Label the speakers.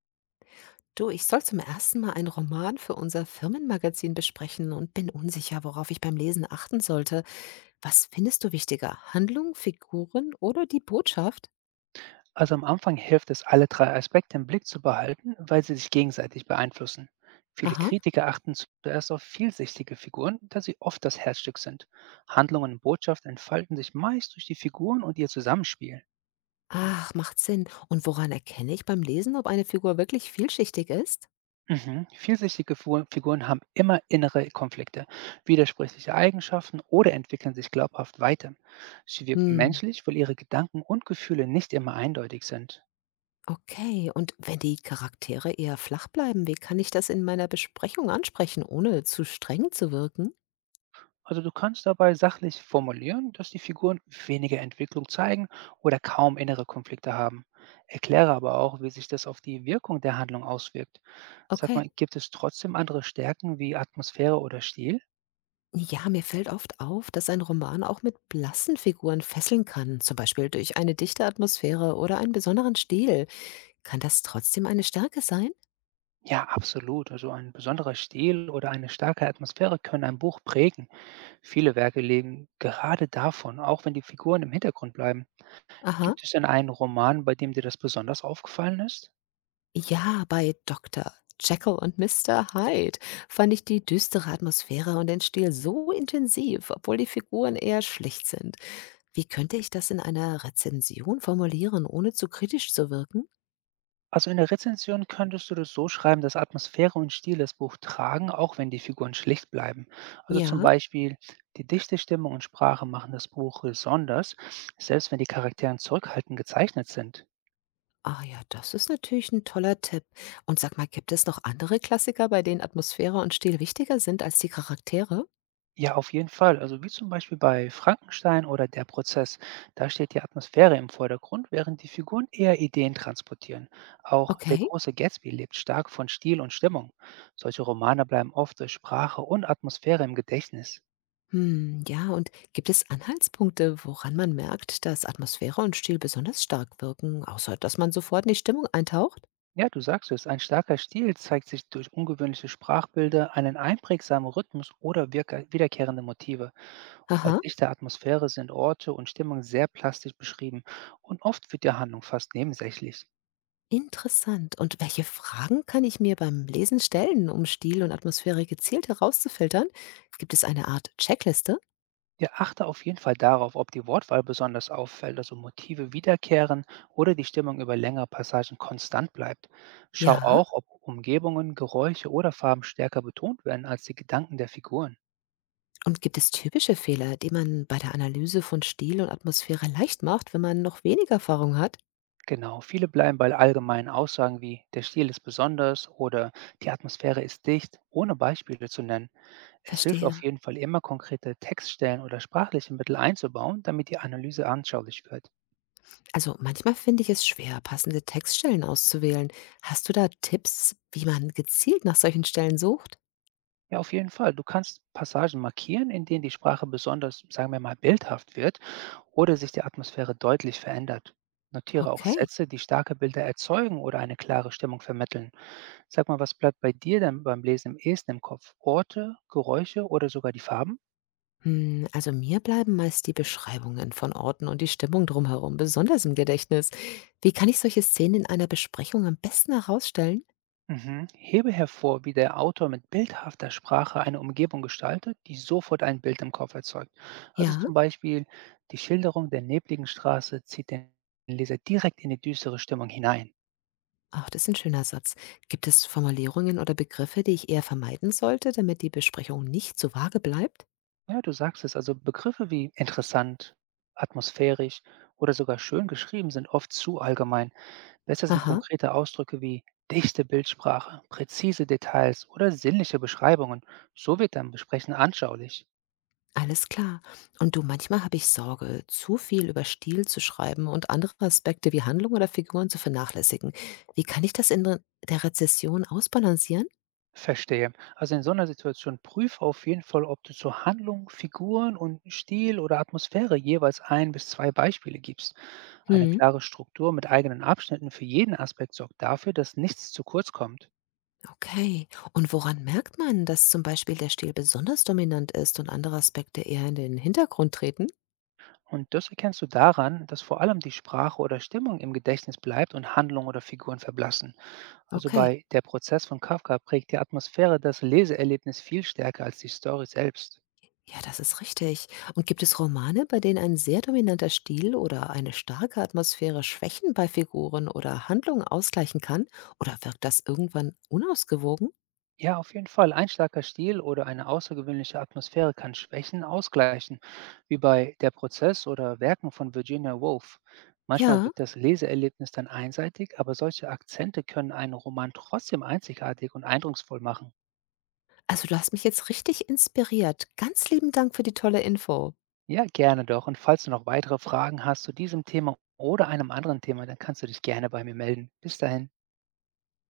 Speaker 1: Du, ich soll zum ersten Mal einen Roman für unser Firmenmagazin besprechen und bin unsicher, worauf ich beim Lesen achten sollte. Was findest du wichtiger? Handlung, Figuren oder die Botschaft?
Speaker 2: Also am Anfang hilft es, alle drei Aspekte im Blick zu behalten, weil sie sich gegenseitig beeinflussen. Viele
Speaker 1: Aha.
Speaker 2: Kritiker achten zuerst auf vielschichtige Figuren, da sie oft das Herzstück sind. Handlungen und Botschaft entfalten sich meist durch die Figuren und ihr Zusammenspiel.
Speaker 1: Ach, macht Sinn. Und woran erkenne ich beim Lesen, ob eine Figur wirklich vielschichtig ist?
Speaker 2: Mhm. Vielschichtige Figuren haben immer innere Konflikte, widersprüchliche Eigenschaften oder entwickeln sich glaubhaft weiter. Sie wirken
Speaker 1: Hm,
Speaker 2: menschlich, weil ihre Gedanken und Gefühle nicht immer eindeutig sind.
Speaker 1: okay. Und wenn die Charaktere eher flach bleiben, wie kann ich das in meiner Besprechung ansprechen, ohne zu streng zu wirken?
Speaker 2: Also du kannst dabei sachlich formulieren, dass die Figuren weniger Entwicklung zeigen oder kaum innere Konflikte haben. Erkläre aber auch, wie sich das auf die Wirkung der Handlung auswirkt. Sag mal,
Speaker 1: Okay.
Speaker 2: gibt es trotzdem andere Stärken wie Atmosphäre oder Stil?
Speaker 1: Ja, mir fällt oft auf, dass ein Roman auch mit blassen Figuren fesseln kann, zum Beispiel durch eine dichte Atmosphäre oder einen besonderen Stil. Kann das trotzdem eine Stärke sein?
Speaker 2: Ja, absolut. Also ein besonderer Stil oder eine starke Atmosphäre können ein Buch prägen. Viele Werke leben gerade davon, auch wenn die Figuren im Hintergrund bleiben.
Speaker 1: Aha.
Speaker 2: Gibt es denn einen Roman, bei dem dir das besonders aufgefallen ist?
Speaker 1: Ja, bei Dr. Jekyll und Mr. Hyde fand ich die düstere Atmosphäre und den Stil so intensiv, obwohl die Figuren eher schlicht sind. Wie könnte ich das in einer Rezension formulieren, ohne zu kritisch zu wirken?
Speaker 2: Also in der Rezension könntest du das so schreiben, dass Atmosphäre und Stil das Buch tragen, auch wenn die Figuren schlicht bleiben. Also zum
Speaker 1: Ja.
Speaker 2: Beispiel, die dichte Stimmung und Sprache machen das Buch besonders, selbst wenn die Charaktere zurückhaltend gezeichnet sind.
Speaker 1: Ah ja, das ist natürlich ein toller Tipp. Und sag mal, gibt es noch andere Klassiker, bei denen Atmosphäre und Stil wichtiger sind als die Charaktere?
Speaker 2: Ja, auf jeden Fall. Also wie zum Beispiel bei Frankenstein oder Der Prozess. Da steht die Atmosphäre im Vordergrund, während die Figuren eher Ideen transportieren. Auch Der
Speaker 1: Okay.
Speaker 2: große Gatsby lebt stark von Stil und Stimmung. Solche Romane bleiben oft durch Sprache und Atmosphäre im Gedächtnis.
Speaker 1: Hm, ja, und gibt es Anhaltspunkte, woran man merkt, dass Atmosphäre und Stil besonders stark wirken, außer dass man sofort in die Stimmung eintaucht?
Speaker 2: Ja, du sagst es, ein starker Stil zeigt sich durch ungewöhnliche Sprachbilder, einen einprägsamen Rhythmus oder wiederkehrende Motive. Und bei
Speaker 1: Aha,
Speaker 2: dichter Atmosphäre sind Orte und Stimmung sehr plastisch beschrieben und oft wird die Handlung fast nebensächlich.
Speaker 1: interessant. Und welche Fragen kann ich mir beim Lesen stellen, um Stil und Atmosphäre gezielt herauszufiltern? Gibt es eine Art Checkliste?
Speaker 2: Ja, achte auf jeden Fall darauf, ob die Wortwahl besonders auffällt, also Motive wiederkehren oder die Stimmung über längere Passagen konstant bleibt. Schau
Speaker 1: Ja.
Speaker 2: auch, ob Umgebungen, Geräusche oder Farben stärker betont werden als die Gedanken der Figuren.
Speaker 1: Und gibt es typische Fehler, die man bei der Analyse von Stil und Atmosphäre leicht macht, wenn man noch wenig Erfahrung hat?
Speaker 2: Genau, viele bleiben bei allgemeinen Aussagen wie der Stil ist besonders oder die Atmosphäre ist dicht, ohne Beispiele zu nennen. Es hilft auf
Speaker 1: Verstehe.
Speaker 2: jeden Fall immer konkrete Textstellen oder sprachliche Mittel einzubauen, damit die Analyse anschaulich wird.
Speaker 1: Also manchmal finde ich es schwer, passende Textstellen auszuwählen. Hast du da Tipps, wie man gezielt nach solchen Stellen sucht?
Speaker 2: Ja, auf jeden Fall. Du kannst Passagen markieren, in denen die Sprache besonders, sagen wir mal, bildhaft wird oder sich die Atmosphäre deutlich verändert. Notiere auch
Speaker 1: Okay.
Speaker 2: Sätze, die starke Bilder erzeugen oder eine klare Stimmung vermitteln. Sag mal, was bleibt bei dir denn beim Lesen am ehesten im Kopf? Orte, Geräusche oder sogar die Farben?
Speaker 1: Hm, also mir bleiben meist die Beschreibungen von Orten und die Stimmung drumherum besonders im Gedächtnis. Wie kann ich solche Szenen in einer Besprechung am besten herausstellen?
Speaker 2: Mhm. Hebe hervor, wie der Autor mit bildhafter Sprache eine Umgebung gestaltet, die sofort ein Bild im Kopf erzeugt. Also
Speaker 1: Ja.
Speaker 2: zum Beispiel die Schilderung der nebligen Straße zieht den Leser direkt in die düstere Stimmung hinein.
Speaker 1: Ach, das ist ein schöner Satz. Gibt es Formulierungen oder Begriffe, die ich eher vermeiden sollte, damit die Besprechung nicht zu vage bleibt?
Speaker 2: Ja, du sagst es, also Begriffe wie interessant, atmosphärisch oder sogar schön geschrieben sind oft zu allgemein. Besser sind
Speaker 1: Aha,
Speaker 2: konkrete Ausdrücke wie dichte Bildsprache, präzise Details oder sinnliche Beschreibungen. So wird dein Besprechen anschaulich.
Speaker 1: alles klar. Und du, manchmal habe ich Sorge, zu viel über Stil zu schreiben und andere Aspekte wie Handlung oder Figuren zu vernachlässigen. Wie kann ich das in der Rezession ausbalancieren?
Speaker 2: Verstehe. Also in so einer Situation prüfe auf jeden Fall, ob du zur Handlung, Figuren und Stil oder Atmosphäre jeweils ein bis zwei Beispiele gibst. Eine
Speaker 1: Mhm,
Speaker 2: klare Struktur mit eigenen Abschnitten für jeden Aspekt sorgt dafür, dass nichts zu kurz kommt.
Speaker 1: okay. Und woran merkt man, dass zum Beispiel der Stil besonders dominant ist und andere Aspekte eher in den Hintergrund treten?
Speaker 2: Und das erkennst du daran, dass vor allem die Sprache oder Stimmung im Gedächtnis bleibt und Handlungen oder Figuren verblassen. Also
Speaker 1: Okay.
Speaker 2: bei Der Prozess von Kafka prägt die Atmosphäre das Leseerlebnis viel stärker als die Story selbst.
Speaker 1: Ja, das ist richtig. Und gibt es Romane, bei denen ein sehr dominanter Stil oder eine starke Atmosphäre Schwächen bei Figuren oder Handlungen ausgleichen kann? Oder wirkt das irgendwann unausgewogen?
Speaker 2: Ja, auf jeden Fall. Ein starker Stil oder eine außergewöhnliche Atmosphäre kann Schwächen ausgleichen, wie bei Der Prozess oder Werken von Virginia Woolf. Manchmal
Speaker 1: Ja,
Speaker 2: wirkt das Leseerlebnis dann einseitig, aber solche Akzente können einen Roman trotzdem einzigartig und eindrucksvoll machen.
Speaker 1: also du hast mich jetzt richtig inspiriert. Ganz lieben Dank für die tolle Info.
Speaker 2: Ja, gerne doch. Und falls du noch weitere Fragen hast zu diesem Thema oder einem anderen Thema, dann kannst du dich gerne bei mir melden. Bis dahin.